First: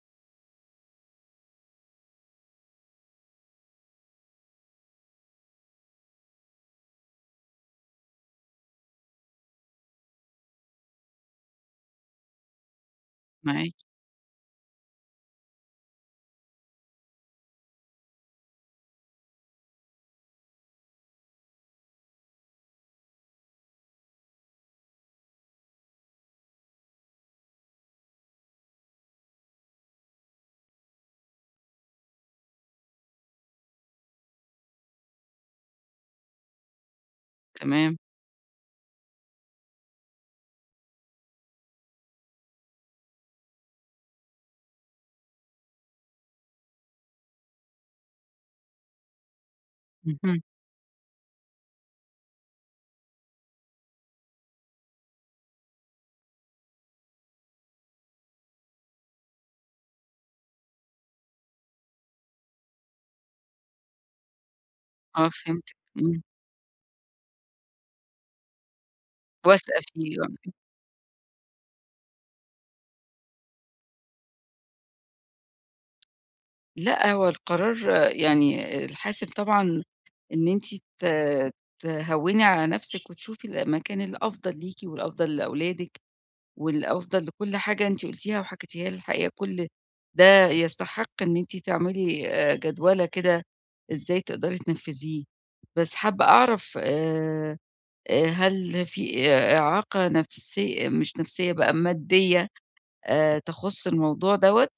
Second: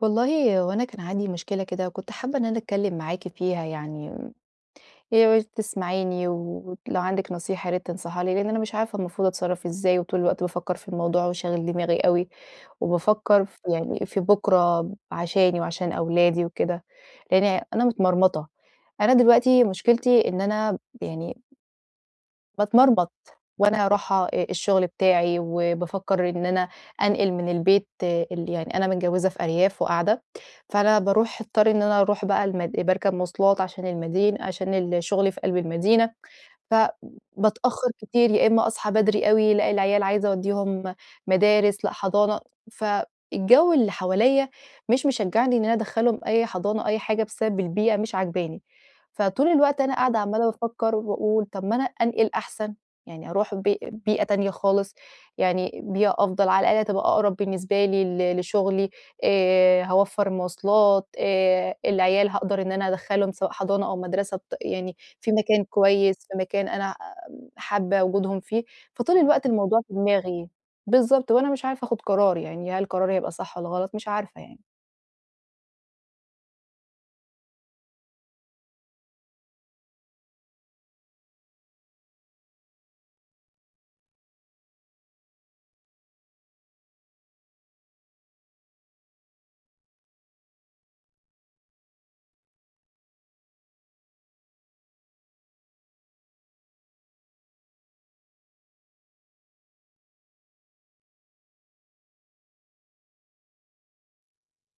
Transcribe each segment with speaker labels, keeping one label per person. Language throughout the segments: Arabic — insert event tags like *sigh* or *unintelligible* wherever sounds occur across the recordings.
Speaker 1: والله هو أنا كان عندي مشكلة كده، وكنت حابة إن أنا اتكلّم معاكِ فيها يعني، ياريت تسمعيني، ولو عندِك نصيحة يا ريت تنصحيها لي، لإن أنا مش عارفة المفروض أتصرّف إزاي، وطول الوقت بافكّر في الموضوع، وشاغل دماغي أوي، وبافكّر ف
Speaker 2: معاكِ.
Speaker 1: يعني في بكرة عشاني وعشان أولادي وكده، لإني أنا متمرمطة. أنا دلوقتي مُشكلتي إن أنا ب يعني باتمرمط وأنا راحة أ الشغل بتاعي وبافكّر إن أنا أنقِل من البيت ال يعني أنا متجوّزة في أرياف وقاعدة فأنا باروح اضطر إن أنا اروح بقى المد باركب مواصلات عشان المدين عشان ال شُغلي في قلب المدينة فبتأخر
Speaker 2: تمام.
Speaker 1: كتير يا إما أصحى بدري أوي، لأ العيال عايزة اودّيهم مدارس، لأ حضانة، ف الجو اللي حواليّا مش مشجعني إن أنا ادخلهم أي حضانة أي حاجة بسبب البيئة مش عاجباني، فطول الوقت أنا قاعدة
Speaker 2: اهم.
Speaker 1: عمّالة بافكّر وباقول طب ما أنا أنقِل أحسن، يعني أروح ب بيئة تانية خالص، يعني بيئة أفضل، على الآقل هتبقى أقرب بالنسبة لي ل لشُغلي، آآ هاوفّر مواصلات، آآ العيال هاقدر إن أنا ادخلهم سواء حضانة أو مدرسة، ط يعني
Speaker 2: آه
Speaker 1: في مكان
Speaker 2: فهمتِك،
Speaker 1: كويّس،
Speaker 2: إمم.
Speaker 1: في مكان أنا ع حابة وجودهم فيه. فطول الوقت الموضوع في دماغي،
Speaker 2: *unintelligible*
Speaker 1: بالضبط، وأنا مش عارفة أخُد قرار يعني، هل قراري هيبقى صح والّا غلط، مش عارفة يعني.
Speaker 2: لأ، هو القرار يعني، الحاسِب طبعًا إن أنتِ ت تهوّني على نفسِك وتشوفي المكان الأفضل ليكِ والأفضل لأولادِك والأفضَل لكل حاجة أنتِ قُلتيها وحكِيتِيها، الحقيقة كل ده يستحِق إن أنتِ تعملي آآ، جَدوَلة كده إزاي تقدري تنفِّذيه. بس حابَّة أعرف، آآ، آآ، هل في إعاقة نفسية مش نفسية بقى، مادية، آآ، تخُص الموضوع دوَّة؟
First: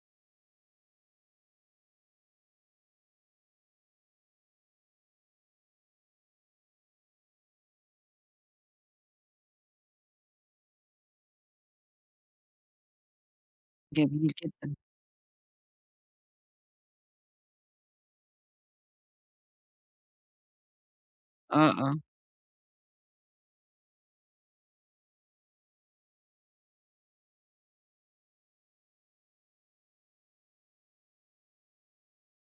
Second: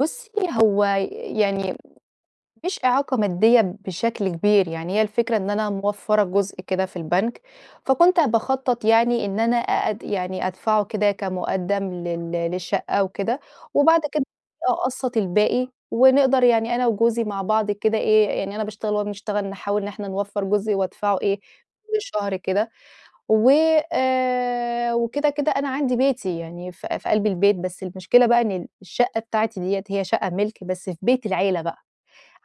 Speaker 1: بُصي هو ي يعني، مش إعاقة مادية بشكل كبير يعني، هي الفكرة إن أنا موفّرة جزء كده في البنك، فكنت باخطّط يعني إن أنا أ أد يعني أدفعه كده كمقدَّم لل للشقَّة وكده وبعد كده
Speaker 2: جميل جدًا.
Speaker 1: أقسّط الباقي، ونقدَر يعني أنا وجوزي مع بعض كده إيه، يعني أنا باشتغل وهو بيشتغل، نحاول إن إحنا نوفر جزء وأدفعه إيه،
Speaker 2: آه،
Speaker 1: كل
Speaker 2: آه.
Speaker 1: شهر كده، وآآ وكده كده أنا عندي بيتي يعني في في قلب البيت، بس المشكلة بقى إن الشقة بتاعتي ديَّة هي شقة ملكي بس في بيت العيلة بقى،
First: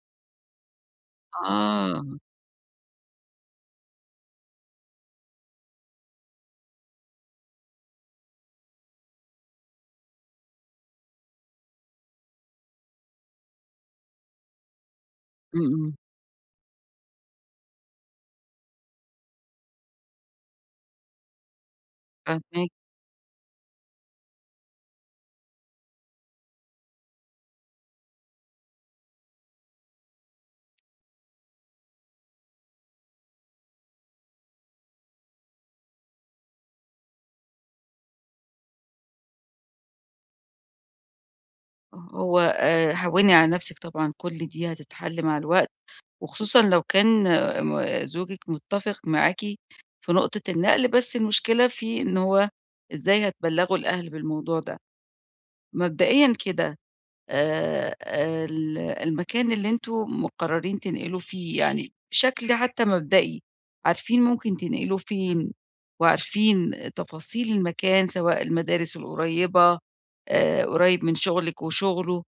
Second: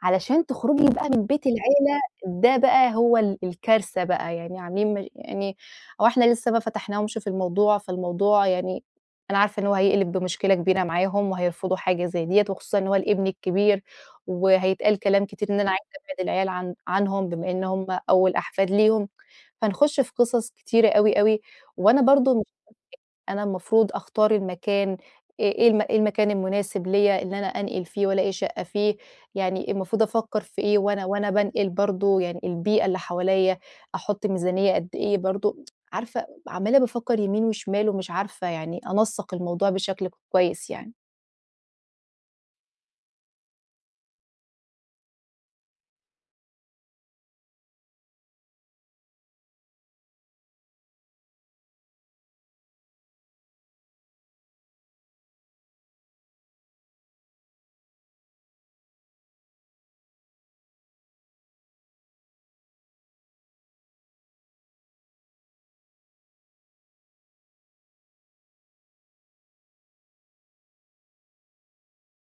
Speaker 1: علشان تخرُجي بقى من بيت العيلة
Speaker 2: آه.
Speaker 1: ده بقى هو ال الكارثة بقى يعني، عامِلين مش يعني هو إحنا لسه ما فاتَحناهمش في الموضوع، فالموضوع يعني أنا عارفة إن هو هيقلِب بمشكلة كبيرة معاهم وهيرفضوا حاجة زي ديَّة، وخصوصًا إن هو الابن الكبير وهيتقال كلام كتير، إن
Speaker 2: امم،
Speaker 1: أنا عايزة
Speaker 2: امم.
Speaker 1: أبعِّد العيال عن عنهم، بمّا إنَّهم أوَل أحفاد ليهُم، فنِخُش في قصص كتيرة أوي أوي، وأنا برضه مش *unintelligible*
Speaker 2: فاهماكِ.
Speaker 1: أنا المفروض أختار المكان إيه إيه الم إيه المكان المناسب ليّا إن أنا أنقل فيه، وألاقي شقة فيه؟ يعني المفروض أفكّر في إيه وأنا وأنا بانقل برضو، يعني البيئة اللي حواليّا، أحُطّ ميزانية قد إيه برضه؟ *tsk* عارفة، عمَّالة بافكر يمين وشمال ومش عارفة يعني أنسق الموضوع بشكل كويِس يعني.
Speaker 2: آه، هو آآ، هوّني على نَفسِك طبعًا، كُلّ دي هتتحِلّ مع الوقت، وخصوصًا لو كان م زوجِك متَّفق معاكِ في نقطة النقل. بس المشكلة في إن هو إزاي هتبلّغوا الأهل بالموضوع ده. مبدئيًا كده آآ، ال المكان اللي أنتم مقررين تنقلوا فيه، يعني بشكل حتى مبدئي، عارِفين ممكن تنقلوا فين؟ وعارفين تفاصيل المكان، سواء المدارِس القريبة، آآ، قريب من شغلِك وشغله،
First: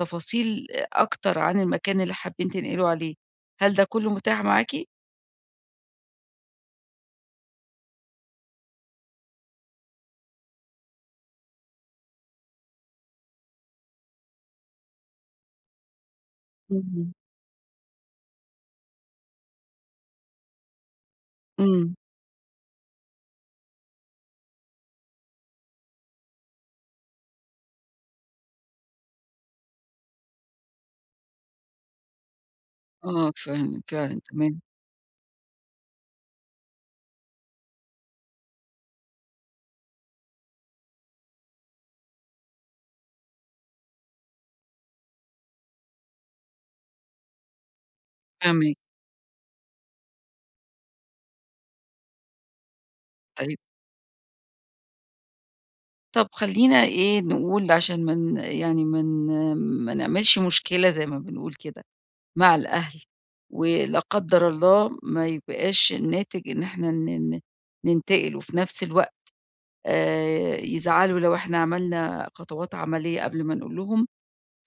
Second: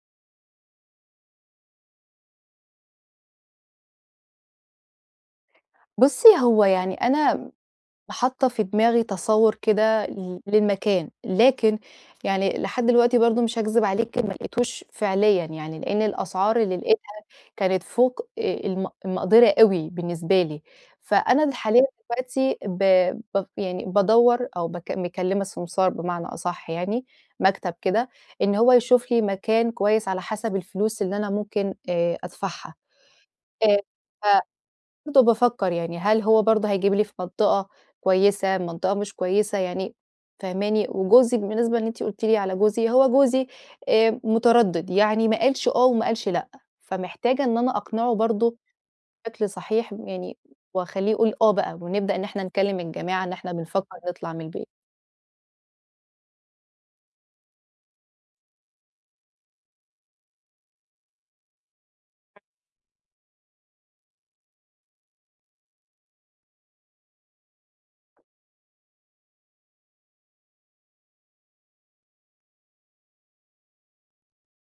Speaker 2: تفاصيل أكتر عن المكان اللي حابِين تنقلوا عليه، هل ده كله متاح معاكِ؟
Speaker 1: بُصي، هو يعني أنا حاطة في دماغي تصوُّر كده لل للمكان، لكن يعني لحد دلوقتي برضه، مش هاكذِب عليكِ، ما لقيتوش فعليًا يعني، لإن الأسعار اللي لقِيتها
Speaker 2: اهم.
Speaker 1: كانت فوق آآ الم المقدَرة أوي بالنسبة لي. فأنا اللي حاليًا
Speaker 2: إمم.
Speaker 1: دلوقتي ب ب يعني بادوّر، أو بك مكلّمة سمسار بمعنى أصح يعني، مكتَب كده، إن هو يشوف لي مكان كويِس على حسب الفلوس اللي أنا ممكن آآ، أدفَعها.
Speaker 2: آه
Speaker 1: آآ،
Speaker 2: فهمت، فعلًا،
Speaker 1: ف
Speaker 2: تمام.
Speaker 1: فبرضه بافكر يعني، هل هو برضه هيجيب لي في منطقة كويِسة، منطقة مش كويِسة يعني، فاهماني؟ وجوزي، بالنسبة إن أنتِ قُلتِ لي على جوزي، هو جوزي آآ، متردد، يعني ما قالش آه وما قالش لأ. فمحتاجة إن أنا أقنعه برضه
Speaker 2: فاهماك.
Speaker 1: بشكل صحيح، يعني وأخلِّيه يقول آه بقى، ونبدأ إن إحنا نكلم الجماعة إن إحنا
Speaker 2: أيوه.
Speaker 1: بنفكر نطلع من البيت.
Speaker 2: طب خلّينا إيه نقول، عشان ما ن يعني ما ن ما نعملش مشكلة، زي ما بنقول كده مع الأهل، ولا قدّر الله ما يبقاش الناتج إن إحنا ن ن ننتقل، وفي نفس الوقت، آآ يزعلوا لو إحنا عملنا خطوات عملية قبل ما نقول لهم.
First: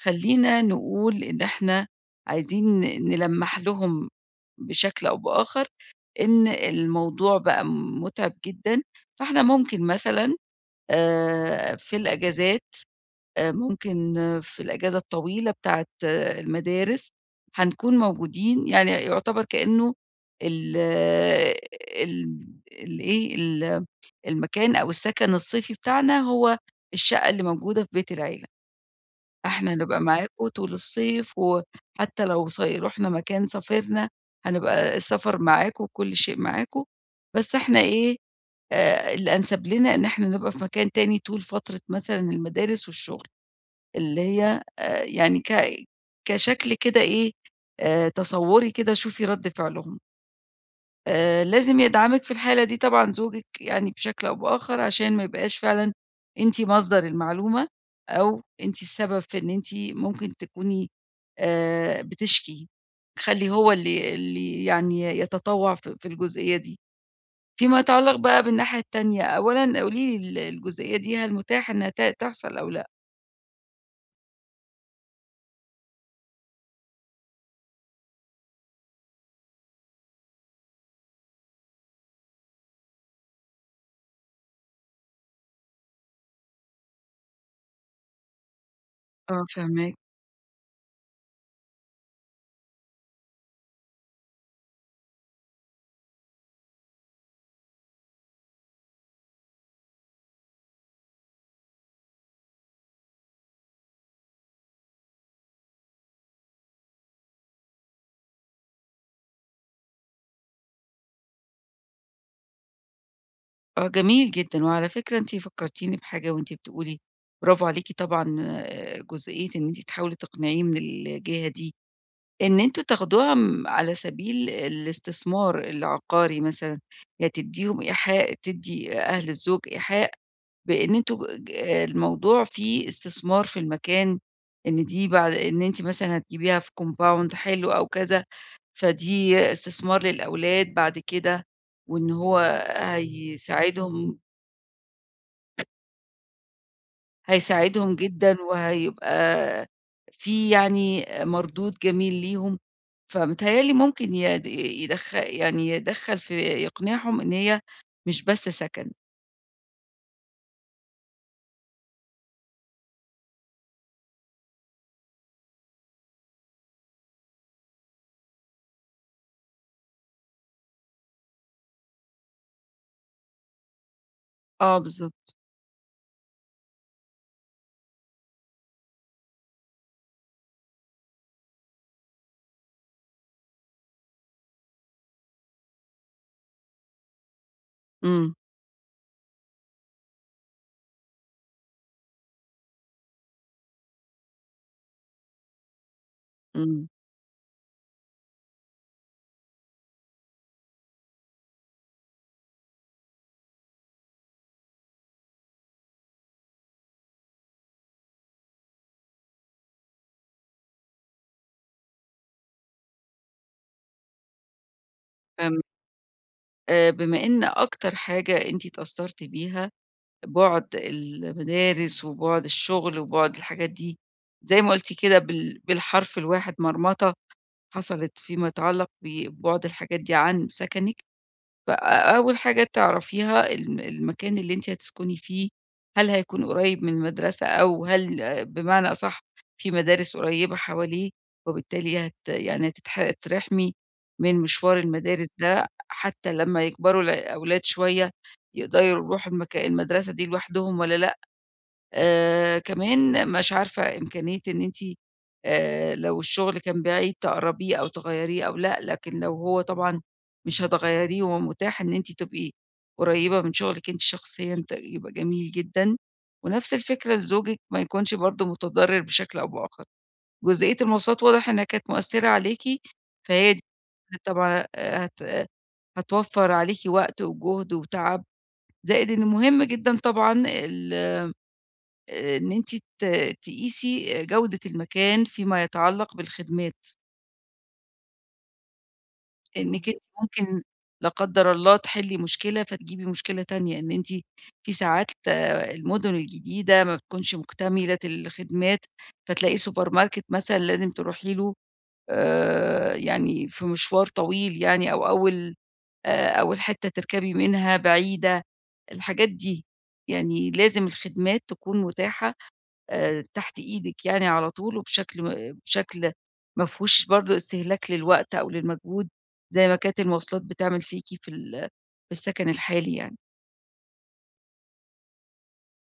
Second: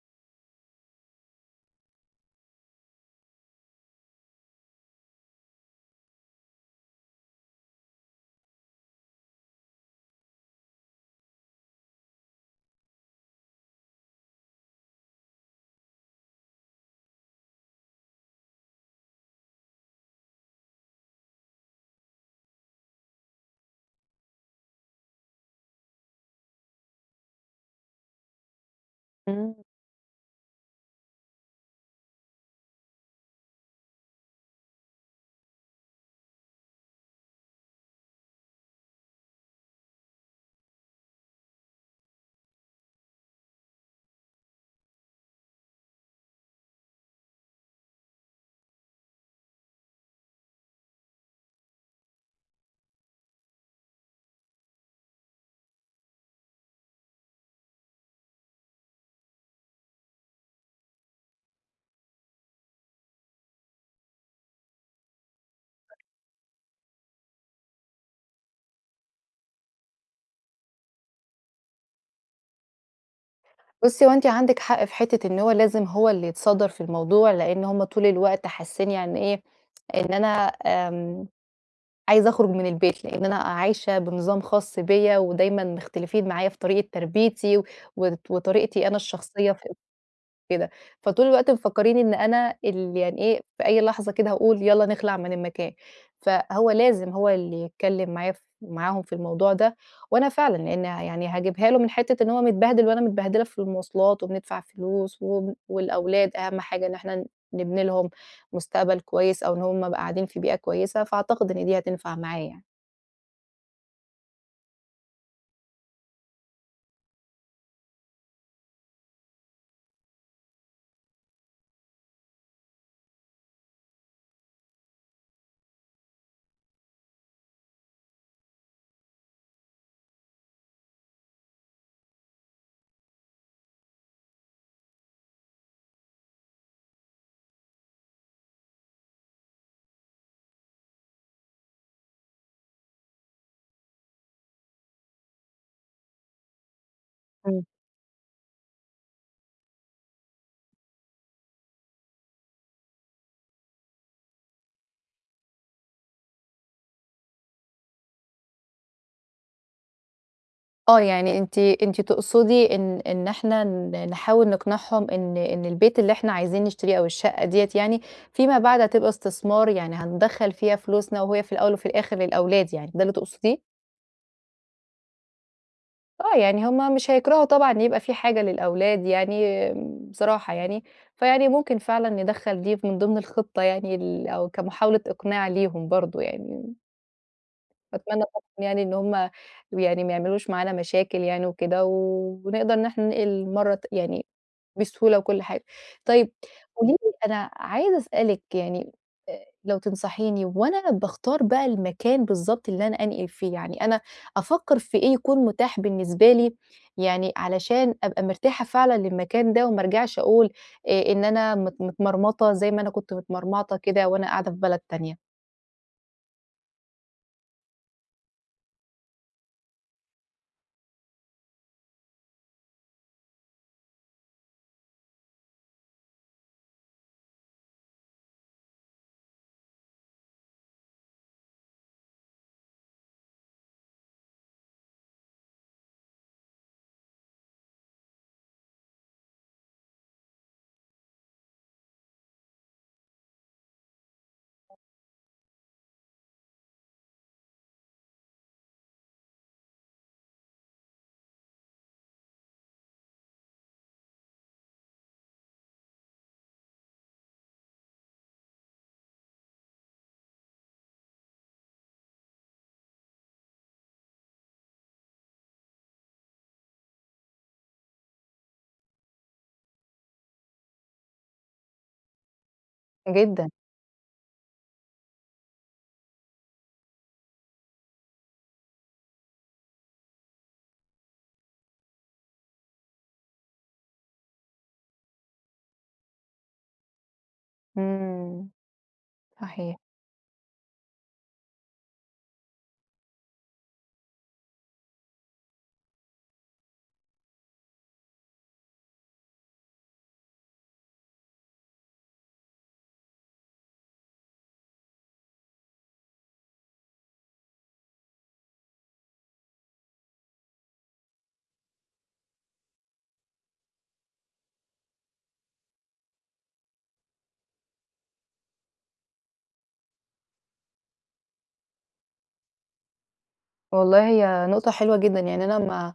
Speaker 2: خلّينا نقول إن إحنا عايزين ن نلمّح لهم بشكل أو بآخر إن الموضوع بقى مُتعِب جدًا. فإحنا ممكن مثلًا، آآ في الإجازات آآ ممكن في الإجازة الطويلة بتاعة المدارس، هنكون موجودين يعني، يُعتِبر كأنه ال ال ال إيه، ال المكان أو السكن الصيفي بتاعنا هو الشقة اللي موجودة في بيت العيلة.
Speaker 1: إمم.
Speaker 2: إحنا هنبقى معاكم طول الصيف، وحتى لو صي رُحنا مكان، سافرنا، هنبقى السفر معاكم، وكل شيء معاكم، بس إحنا إيه، آآ الأنسب لنا إن إحنا نبقى في مكان تاني طول فترة مثلًا المدارس والشغل، اللي هي آآ يعني ك كشكل كده إيه، آآ تَصوّري كده، شوفي رد فعلهم. آآ لازم يدعمِك في الحالة دي طبعًا زوجك يعني بشكل أو بآخر، عشان ما يبقاش فعلًا أنتِ مصدر المعلومة، أو أنتِ السبب في إن أنتِ ممكن تكوني آآ، بتشكي، خلّي هو اللي اللي يعني يتطوع في في الجزئية دي. فيما يتعلق بقى بالناحية التانية أولًا قولي لي ال الجزئية دي هل متاحة إنّها ت تحصل أو لأ؟
Speaker 1: بُصي هو أنتِ عندِك حق في حتّة إن هو لازم هو اللي يتصدر في الموضوع، لأن هُم طول الوقت حاسين يعني إيه إن أنا آمم، عايزة أخرج من البيت، لأن أنا عايشة بنظام خاص بيّا ودايمًا مختلفين معايا في طريقة تربِيّتي، و وطريقتِي أنا
Speaker 2: آه،
Speaker 1: الشخصيّة في
Speaker 2: فاهماكِ.
Speaker 1: كده، فطول الوقت مفكرين إن أنا ال يعني إيه في أي لحظة كده هاقول يالّا نخلع من المكان. فهو لازم هو اللي يتكلّم معايا ف معاهم في الموضوع ده، وأنا فعلًا لأن يعني هاجيبها له من حتّة إن هو متبهدل وأنا متبهدلة في المواصلات، وبندفع فلوس، و والأولاد أهم حاجة إن إحنا نبني لهم مستقبل كويّس أو إن هُم يبقوا قاعدين في بيئة كويّسة، فأعتقد إن دي هتنفع معاه يعني.
Speaker 2: آه جميل جدًا، وعلى فكرة أنتِ فكّرتيني بحاجة وأنتِ بتقولي برافو عليكِ طبعًا جزئية إن أنتِ تحاولي تقنعيه من الجهة دي، إن أنتم تاخدوها، امم، على سبيل الاستثمار العقاري مثلًا، يعني تدّيهم إيحاء تدّي أهل الزوج إيحاء بإن أنتم ج الموضوع فيه استثمار في المكان، إن دي بعد إن أنتِ مثلًا هتجيبيها في compound حلو أو كذا، فدي استثمار للأولاد بعد كده، وإن هو هيساعدهم
Speaker 1: امم.
Speaker 2: هيساعدهم جدًا، وهيبقى في يعني آآ، مردود جميل ليهم، فمتهيأ لي ممكن يد يدخ يعني يدخّل في يقنعهم إن هي مش بس سكن.
Speaker 1: آه، يعني أنتِ أنتِ تقصدي إن إن إحنا ن نحاول نقنعهم إن إن البيت اللي إحنا عايزين نشتريه أو الشقة ديّة يعني، فيما بعد هتبقى استثمار، يعني هندخّل فيها فلوسنا وهي في الأوّل وفي الآخر للأولاد يعني، ده اللي تقصديه؟
Speaker 2: آه بالضبط.
Speaker 1: آه، يعني هُم مش هيكرَهوا طبعًا إن يبقى فيه حاجة للأولاد يعني بصراحة يعني، فيعني ممكن فعلًا ندخَّل دي في من ضِمن الخطة يعني ال أو كمحاولة إقناع ليهم برضه يعني. باتمنى
Speaker 2: إمم.
Speaker 1: طبعًا يعني إن هُم يعني ما يعملوش معانا مشاكل يعني وكده و ونقدر إن إحنا ننقِل مرّة ت يعني بسهولة وكلّ حاجة. طيب
Speaker 2: إمم.
Speaker 1: قولي لي أنا عايزة أسألِك يعني أ لو تنصحيني وأنا باختار بقى المكان بالضبط اللي أنا أنقِل فيه، يعني أنا أفكّر في إيه يكون متاح بالنسبة لي يعني علشان أبقى مرتاحة فعلًا للمكان ده وما أرجَعش أقول آآ إن أنا مت متمرمطة زي ما أنا كنت متمرمطة كده وأنا قاعدة في بلد تانية؟
Speaker 2: فهمت. آآ بما إن أكتر حاجة أنتِ اتأثَّرتِ بيها بُعد المدارس وبُعد الشغل وبُعد الحاجات دي زي ما قلتِ كده بال بالحرف الواحد، مرمطة حصَلِت فيما يتعلّق ببُعد الحاجات دي عن سكَنِك، ف أ أول حاجة تعرفيها ال المكان اللي أنتِ هتسكِني فيه، هل هيكون قريّب من المدرسة أو هل بمعنى أصَح فيه مدارس قريّبة حواليه، وبالتالي هت يعني هتتح هتترحَمي من مشوار المدارس ده، حتى لما يكبَروا الع الأولاد شوية يقدَروا يرُوحوا المكا المدرسة دي لوحدهم والّا لأ، آآ كمان مش عارفة إمكانية إن أنتِ آآ لو الشغل كان بعيد تقرَّبيه أو تغيَّريه أو لأ، لكن لو هو طبعًا مش هتغيَّريه ومتاح إن أنتِ تبقي قريبة من شغلِك أنتِ شخصيًا ت يبقى جميل جدًا، ونفس الفكرة لزوجِك ما يكونش برضه متضرّر بشكل أو بآخَر. جزئية المواصلات واضح إنها كانت مؤثّرة عليكِ،
Speaker 1: جدًا.
Speaker 2: فهي *unintelligible* طبعًا هت هتوفَّر عليكِ وقت وجهد وتعب، زائد إن مهم جدًا طبعًا ال إن أنتِ ت تقيسي آآ جودة المكان فيما يتعلق بالخدمات.
Speaker 1: إمم، صحيح.
Speaker 2: إنِك أنتِ ممكن- لا قدر الله- تحلي مشكلة، فتجيبي مشكلة تانية، إن أنتِ في ساعات آآ المُدن الجديدة ما بتكونش مُكتملة الخدمات، فتلاقي سوبر ماركت مثلًا لازم تروحي له، آآ يعني في مشوار طويل يعني، أو أول آآ، أول حِتّة تركبي منها بعيدة، الحاجات دي، يعني لازم الخدمات تكون مُتاحة آآ تحت إيدك يعني على طول، وبشكل ما بشكل مافيهوش برضه استهلاك للوقت أو للمجهود، زي ما كانت المواصلات بتعمل فيكِ في ال في السكن الحالي يعني.
Speaker 1: والله هي نقطة حلوة جدًا، يعني أنا ما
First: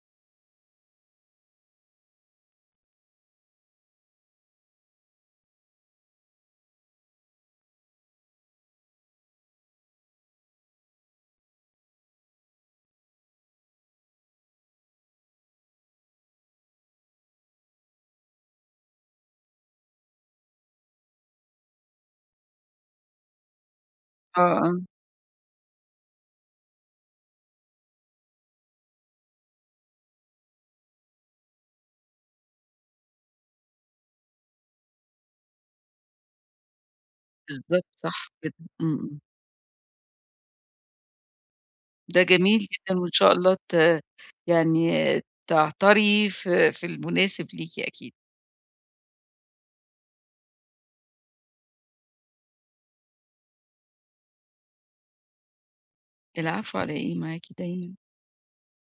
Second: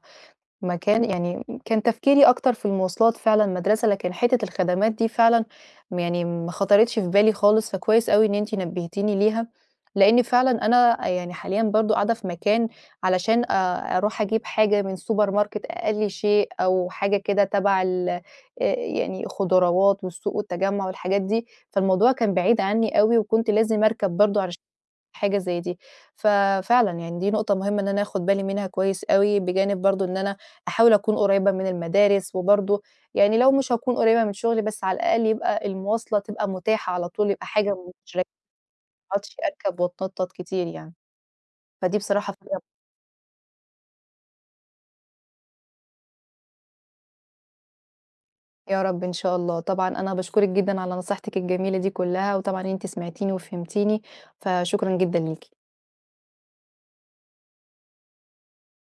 Speaker 1: ما كان يعني كان تفكيري أكتر في المواصلات فعلًا المدرسة، لكن حِتّة الخدمات دي فعلًا، م يعني ما خاطرتش في بالي خالص، فكويس أوي إن أنتِ نبهتيني ليها، لإني فعلًا أنا يعني حاليًا برضه قاعدة في مكان، علشان آآ أروح أجيب حاجة من السوبر ماركت، أي شيء، أو حاجة كده تبع ال آآ يعني خُضراوات والسوق والتجمع والحاجات دي، فالموضوع كان بعيد عني أوي، وكنت لازم أركب برضه
Speaker 2: آه،
Speaker 1: عشان
Speaker 2: آه.
Speaker 1: حاجة زي دي، ف فعلًا يعني دي نُقطة مُهمة إن أنا آخد بالي منها كويس أوي، بجانب برضه إن أنا أحاول أكون قريبة من المدارس، وبرضه يعني لو مش هاكون قريبة من شُغلي، بس على الأقل يبقى المواصلة تبقى مُتاحة على طول، يبقى حاجة
Speaker 2: بالضبط،
Speaker 1: مش *unintelligible* ما
Speaker 2: صح جدًا، امم، امم.
Speaker 1: أقعدش أركب واتنطط كتير يعني، فدي
Speaker 2: ده
Speaker 1: بصراحة
Speaker 2: جميل
Speaker 1: *unintelligible*
Speaker 2: جدًا، وإن شاء الله ت يعني تعتري في في المُناسب ليكِ أكيد.
Speaker 1: يا رب إن شاء الله، طبعًا أنا باشكرك جدًا على نصيحتِك الجميلة دي كُلّها، وطبعًا أنتِ سمعتيني وفهمتيني، فشكرًا جدًا ليكِ.
Speaker 2: العفو على إيه؟ معاكِ دايمًا.